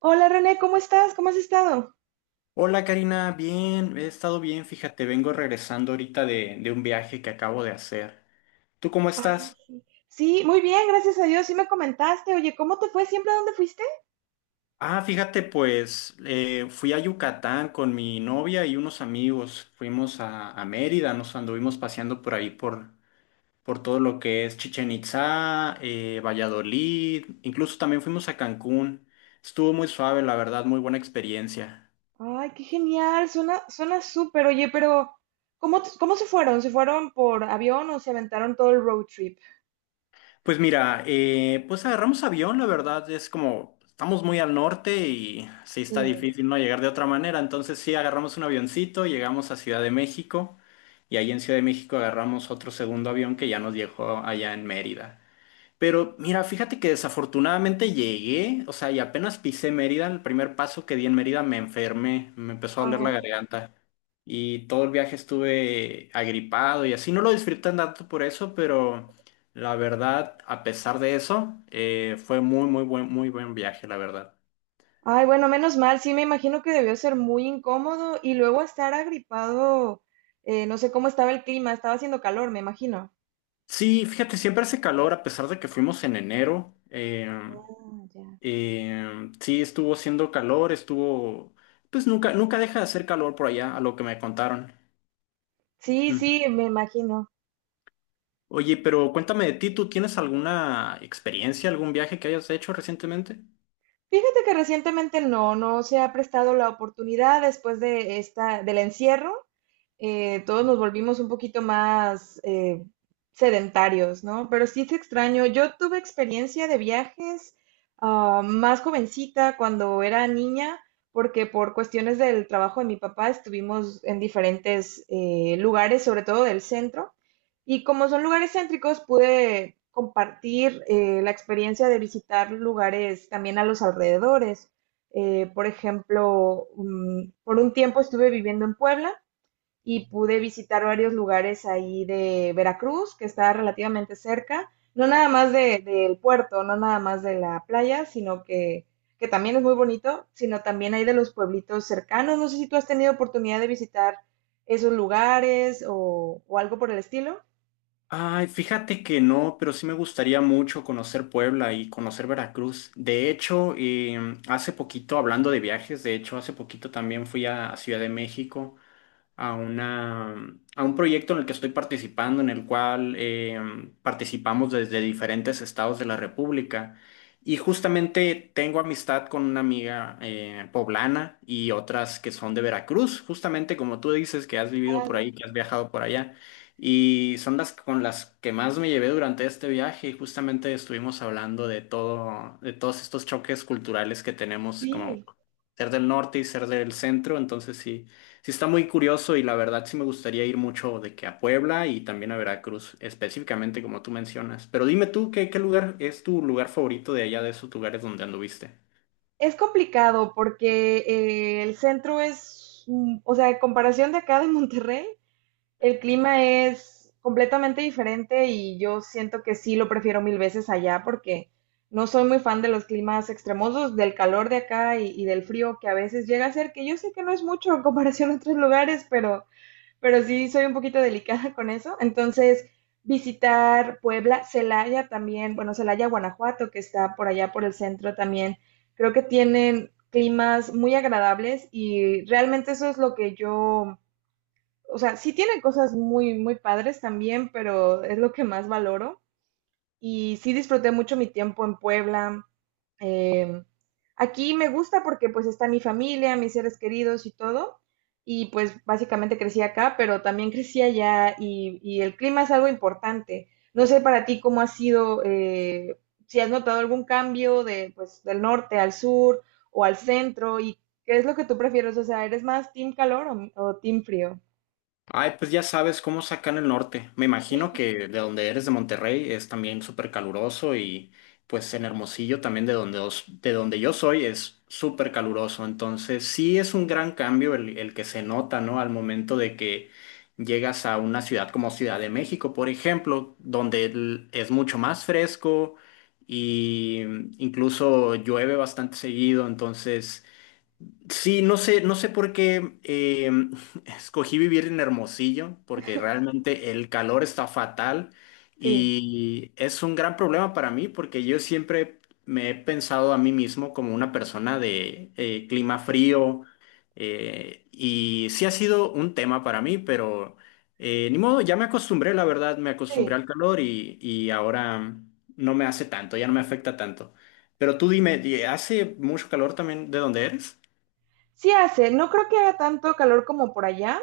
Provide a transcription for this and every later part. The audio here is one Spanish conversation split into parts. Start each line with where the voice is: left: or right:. right: Hola René, ¿cómo estás? ¿Cómo has estado?
left: Hola Karina, bien, he estado bien, fíjate, vengo regresando ahorita de un viaje que acabo de hacer. ¿Tú cómo
right: Ay,
left: estás?
right: sí. Sí, muy bien, gracias a Dios. Sí me comentaste. Oye, ¿cómo te fue siempre? ¿A dónde fuiste?
left: Ah, fíjate, pues fui a Yucatán con mi novia y unos amigos, fuimos a Mérida, nos anduvimos paseando por ahí por todo lo que es Chichén Itzá, Valladolid, incluso también fuimos a Cancún. Estuvo muy suave, la verdad, muy buena experiencia.
right: Ay, qué genial. Suena súper. Oye, pero ¿cómo, cómo se fueron? ¿Se fueron por avión o se aventaron todo el road trip?
left: Pues mira, pues agarramos avión, la verdad, es como estamos muy al norte y sí está
right: Sí.
left: difícil no llegar de otra manera, entonces sí agarramos un avioncito, llegamos a Ciudad de México y ahí en Ciudad de México agarramos otro segundo avión que ya nos dejó allá en Mérida. Pero mira, fíjate que desafortunadamente llegué, o sea, y apenas pisé Mérida, el primer paso que di en Mérida me enfermé, me empezó a doler la garganta y todo el viaje estuve agripado y así, no lo disfruté tanto por eso, pero la verdad, a pesar de eso, fue muy, muy buen viaje, la verdad.
right: Ay, bueno, menos mal, sí me imagino que debió ser muy incómodo y luego estar agripado, no sé cómo estaba el clima, estaba haciendo calor, me imagino.
left: Sí, fíjate, siempre hace calor a pesar de que fuimos en enero. eh,
right: Ah, ya.
left: eh, sí, estuvo haciendo calor, pues nunca, nunca deja de hacer calor por allá, a lo que me contaron.
right: Sí, sí, me imagino.
left: Oye, pero cuéntame de ti, ¿tú tienes alguna experiencia, algún viaje que hayas hecho recientemente?
right: Fíjate que recientemente no se ha prestado la oportunidad después de esta, del encierro. Todos nos volvimos un poquito más sedentarios, ¿no? Pero sí es extraño. Yo tuve experiencia de viajes más jovencita cuando era niña, porque por cuestiones del trabajo de mi papá estuvimos en diferentes lugares, sobre todo del centro. Y como son lugares céntricos, pude compartir la experiencia de visitar lugares también a los alrededores. Por ejemplo, por un tiempo estuve viviendo en Puebla y pude visitar varios lugares ahí de Veracruz, que está relativamente cerca, no nada más del puerto, no nada más de la playa, sino que también es muy bonito, sino también hay de los pueblitos cercanos. No sé si tú has tenido oportunidad de visitar esos lugares o algo por el estilo.
left: Ay, fíjate que no, pero sí me gustaría mucho conocer Puebla y conocer Veracruz. De hecho, hace poquito, hablando de viajes, de hecho, hace poquito también fui a Ciudad de México. a una, a un proyecto en el que estoy participando, en el cual participamos desde diferentes estados de la República. Y justamente tengo amistad con una amiga poblana y otras que son de Veracruz, justamente como tú dices, que has vivido
right: Ah,
left: por
right: ya.
left: ahí, que has viajado por allá. Y son las con las que más me llevé durante este viaje y justamente estuvimos hablando de todo, de todos estos choques culturales que tenemos como
right: Sí,
left: ser del norte y ser del centro. Entonces sí, sí está muy curioso y la verdad sí me gustaría ir mucho de que a Puebla y también a Veracruz, específicamente como tú mencionas. Pero dime tú, ¿qué lugar es tu lugar favorito de allá de esos lugares donde anduviste?
right: es complicado porque el centro es, mm, o sea, en comparación de acá de Monterrey, el clima es completamente diferente y yo siento que sí lo prefiero mil veces allá porque no soy muy fan de los climas extremosos, del calor de acá y del frío que a veces llega a ser, que yo sé que no es mucho en comparación a otros lugares, pero sí soy un poquito delicada con eso. Entonces, visitar Puebla, Celaya también, bueno, Celaya, Guanajuato, que está por allá por el centro también, creo que tienen climas muy agradables y realmente eso es lo que yo o sea, sí tiene cosas muy, muy padres también, pero es lo que más valoro. Y sí disfruté mucho mi tiempo en Puebla. Eh, Aquí me gusta porque pues está mi familia, mis seres queridos y todo. Y pues básicamente crecí acá, pero también crecí allá y el clima es algo importante. No sé para ti cómo ha sido, si has notado algún cambio de, pues, del norte al sur o al centro y qué es lo que tú prefieres. O sea, ¿eres más team calor o team frío?
left: Ay, pues ya sabes cómo es acá en el norte. Me imagino que de donde eres de Monterrey es también súper caluroso y pues en Hermosillo también de donde yo soy es súper caluroso. Entonces sí es un gran cambio el que se nota, ¿no? Al momento de que llegas a una ciudad como Ciudad de México, por ejemplo, donde es mucho más fresco y incluso llueve bastante seguido. Entonces. Sí, no sé por qué escogí vivir en Hermosillo, porque realmente el calor está fatal
right: Sí,
left: y es un gran problema para mí, porque yo siempre me he pensado a mí mismo como una persona de clima frío y sí ha sido un tema para mí, pero ni modo, ya me acostumbré, la verdad, me acostumbré
right: sí.
left: al calor y ahora no me hace tanto, ya no me afecta tanto. Pero tú dime, ¿hace mucho calor también de donde eres?
right: Sí hace, no creo que haga tanto calor como por allá,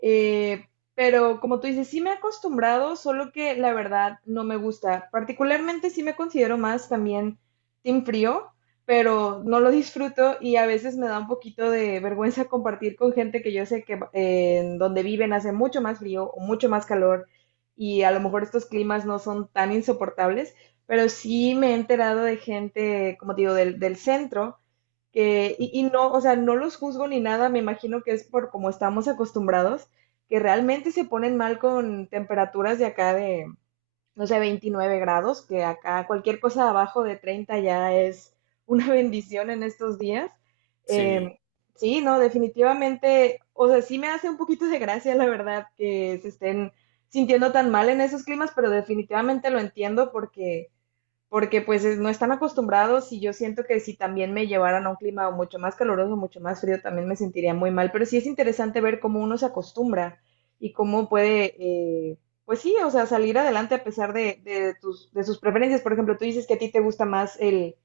right: eh, pero como tú dices, sí me he acostumbrado, solo que la verdad no me gusta. Particularmente sí me considero más también team frío, pero no lo disfruto y a veces me da un poquito de vergüenza compartir con gente que yo sé que en donde viven hace mucho más frío o mucho más calor y a lo mejor estos climas no son tan insoportables, pero sí me he enterado de gente, como te digo, del, del centro que, y no, o sea, no los juzgo ni nada, me imagino que es por como estamos acostumbrados, que realmente se ponen mal con temperaturas de acá de, no sé, 29 grados, que acá cualquier cosa abajo de 30 ya es una bendición en estos días.
left: Sí,
right: Eh, sí, no, definitivamente, o sea, sí me hace un poquito de gracia, la verdad, que se estén sintiendo tan mal en esos climas, pero definitivamente lo entiendo porque pues no están acostumbrados y yo siento que si también me llevaran a un clima mucho más caluroso, mucho más frío, también me sentiría muy mal, pero sí es interesante ver cómo uno se acostumbra y cómo puede, eh, pues sí, o sea, salir adelante a pesar de tus, de sus preferencias. Por ejemplo, tú dices que a ti te gusta más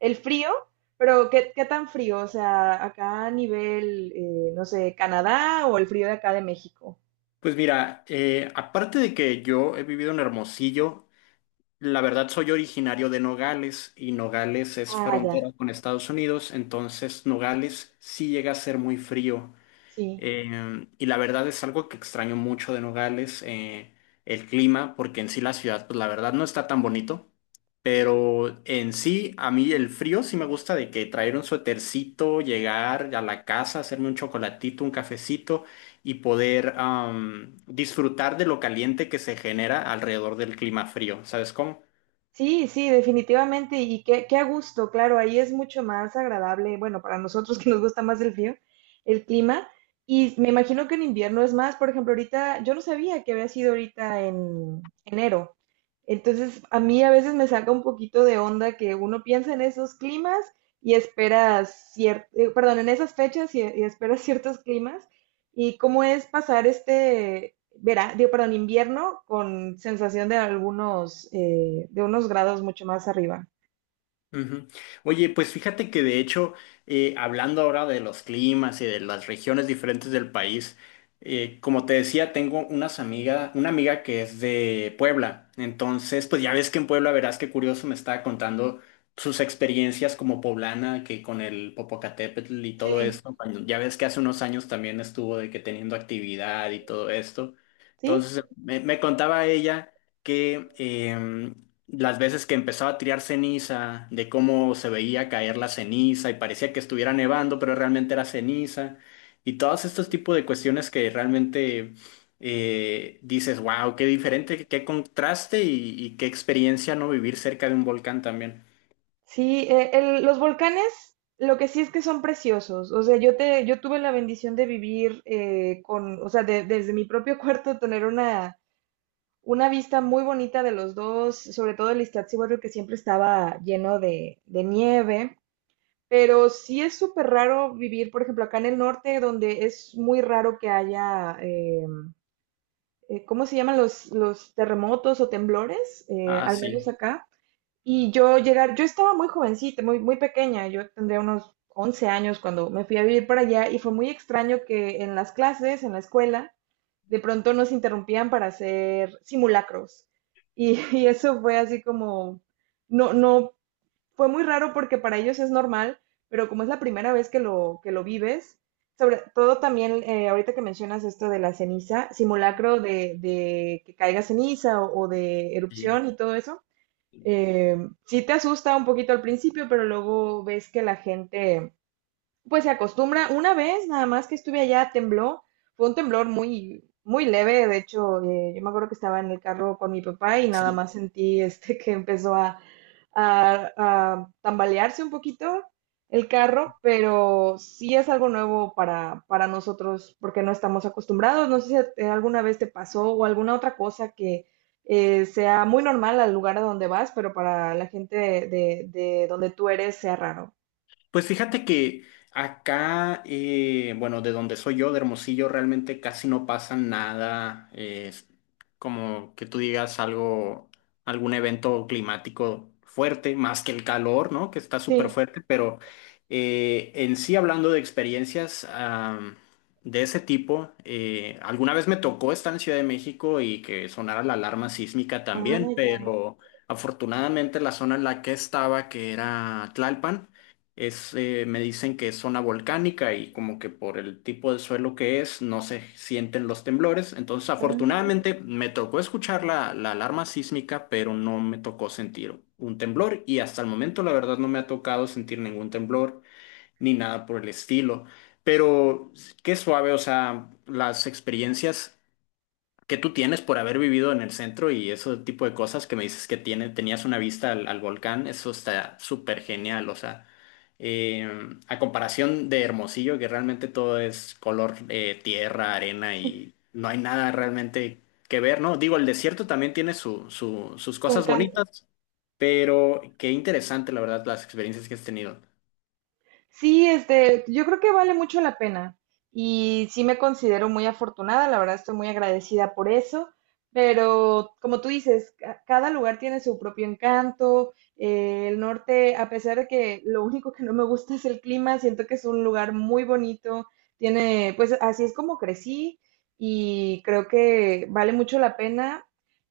right: el frío, pero ¿qué, qué tan frío? O sea, acá a nivel, no sé, ¿Canadá o el frío de acá de México?
left: pues mira, aparte de que yo he vivido en Hermosillo, la verdad soy originario de Nogales y Nogales es
right: Ah, ya,
left: frontera con Estados Unidos, entonces Nogales sí llega a ser muy frío
right: sí.
left: y la verdad es algo que extraño mucho de Nogales, el clima, porque en sí la ciudad, pues la verdad no está tan bonito. Pero en sí, a mí el frío sí me gusta de que traer un suétercito, llegar a la casa, hacerme un chocolatito, un cafecito y poder disfrutar de lo caliente que se genera alrededor del clima frío. ¿Sabes cómo?
right: Sí, sí, definitivamente. Y qué, qué a gusto, claro, ahí es mucho más agradable, bueno, para nosotros que nos gusta más el frío, el clima. Y me imagino que en invierno es más, por ejemplo, ahorita, yo no sabía que había sido ahorita en enero. Entonces, a mí a veces me saca un poquito de onda que uno piensa en esos climas y espera cierto, perdón, en esas fechas y espera ciertos climas. ¿Y cómo es pasar este verano, digo, perdón, invierno con sensación de algunos, de unos grados mucho más arriba?
left: Ujú. Oye, pues fíjate que de hecho, hablando ahora de los climas y de las regiones diferentes del país, como te decía, tengo una amiga que es de Puebla. Entonces, pues ya ves que en Puebla, verás qué curioso, me estaba contando sus experiencias como poblana, que con el Popocatépetl y todo
right: Sí.
left: esto. Ya ves que hace unos años también estuvo de que teniendo actividad y todo esto.
right: ¿Sí?
left: Entonces, me contaba ella que las veces que empezaba a tirar ceniza, de cómo se veía caer la ceniza y parecía que estuviera nevando, pero realmente era ceniza, y todos estos tipos de cuestiones que realmente dices, wow, qué diferente, qué contraste y qué experiencia no vivir cerca de un volcán también.
right: Sí, los volcanes, lo que sí es que son preciosos. O sea, yo tuve la bendición de vivir con, o sea, desde mi propio cuarto tener una vista muy bonita de los dos, sobre todo el Iztaccíhuatl, que siempre estaba lleno de nieve. Pero sí es súper raro vivir, por ejemplo, acá en el norte, donde es muy raro que haya, ¿cómo se llaman los terremotos o temblores?
left: Ah,
right: Al menos
left: sí,
right: acá. Y yo llegar, yo estaba muy jovencita, muy, muy pequeña, yo tendría unos 11 años cuando me fui a vivir para allá y fue muy extraño que en las clases, en la escuela, de pronto nos interrumpían para hacer simulacros. Y, y eso fue así como, no, no, fue muy raro porque para ellos es normal, pero como es la primera vez que lo vives, sobre todo también, ahorita que mencionas esto de la ceniza, simulacro de que caiga ceniza o de
left: sí,
right: erupción y todo eso, eh, sí te asusta un poquito al principio, pero luego ves que la gente pues se acostumbra. Una vez nada más que estuve allá, tembló. Fue un temblor muy, muy leve. De hecho, yo me acuerdo que estaba en el carro con mi papá y nada
left: sí.
right: más sentí este que empezó a, a tambalearse un poquito el carro, pero sí es algo nuevo para nosotros porque no estamos acostumbrados. No sé si alguna vez te pasó o alguna otra cosa que sea muy normal al lugar a donde vas, pero para la gente de, de donde tú eres sea raro.
left: Pues fíjate que acá, bueno, de donde soy yo, de Hermosillo, realmente casi no pasa nada, es como que tú digas algo, algún evento climático fuerte, más que el calor, ¿no? Que está súper
right: Sí.
left: fuerte, pero en sí hablando de experiencias de ese tipo, alguna vez me tocó estar en Ciudad de México y que sonara la alarma sísmica
right: Ah,
left: también,
right: ya.
left: pero afortunadamente la zona en la que estaba, que era Tlalpan, me dicen que es zona volcánica y como que por el tipo de suelo que es no se sienten los temblores. Entonces,
right: Mm,
left: afortunadamente me tocó escuchar la alarma sísmica, pero no me tocó sentir un temblor y hasta el momento la verdad no me ha tocado sentir ningún temblor ni nada por el estilo. Pero qué suave, o sea, las experiencias que tú tienes por haber vivido en el centro y ese tipo de cosas que me dices que tenías una vista al volcán, eso está súper genial, o sea, eh, a comparación de Hermosillo, que realmente todo es color tierra, arena y no hay nada realmente que ver, ¿no? Digo, el desierto también tiene sus
right: su
left: cosas
right: encanto.
left: bonitas, pero qué interesante, la verdad, las experiencias que has tenido.
right: Sí, este, yo creo que vale mucho la pena y sí me considero muy afortunada, la verdad estoy muy agradecida por eso, pero como tú dices, cada lugar tiene su propio encanto, el norte, a pesar de que lo único que no me gusta es el clima, siento que es un lugar muy bonito, tiene, pues así es como crecí y creo que vale mucho la pena.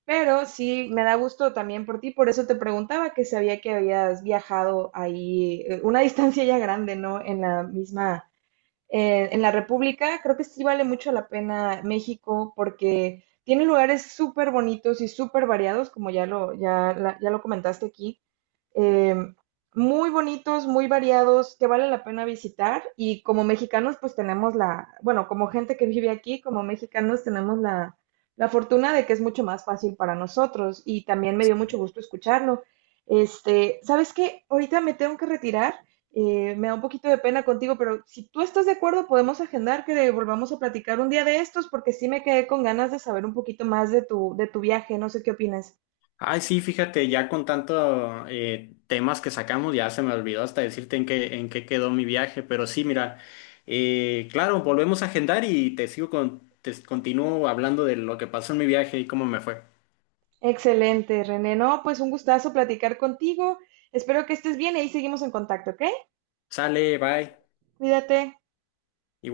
right: Pero sí, me da gusto también por ti, por eso te preguntaba que sabía que habías viajado ahí una distancia ya grande, ¿no? En la misma, en la República, creo que sí vale mucho la pena México porque tiene lugares súper bonitos y súper variados, como ya lo, ya, ya lo comentaste aquí, eh, muy bonitos, muy variados, que vale la pena visitar. Y como mexicanos, pues tenemos la, bueno, como gente que vive aquí, como mexicanos tenemos la, la fortuna de que es mucho más fácil para nosotros. Y también me dio mucho gusto escucharlo. Este, ¿sabes qué? Ahorita me tengo que retirar. Me da un poquito de pena contigo, pero si tú estás de acuerdo, podemos agendar que volvamos a platicar un día de estos, porque sí me quedé con ganas de saber un poquito más de tu viaje. No sé qué opinas.
left: Ay, sí, fíjate, ya con tanto temas que sacamos, ya se me olvidó hasta decirte en qué quedó mi viaje, pero sí, mira, claro, volvemos a agendar y te continúo hablando de lo que pasó en mi viaje y cómo me fue.
right: Excelente, René. No, pues un gustazo platicar contigo. Espero que estés bien y ahí seguimos en contacto, ¿ok?
left: Sale, bye.
right: Cuídate.
left: Igual.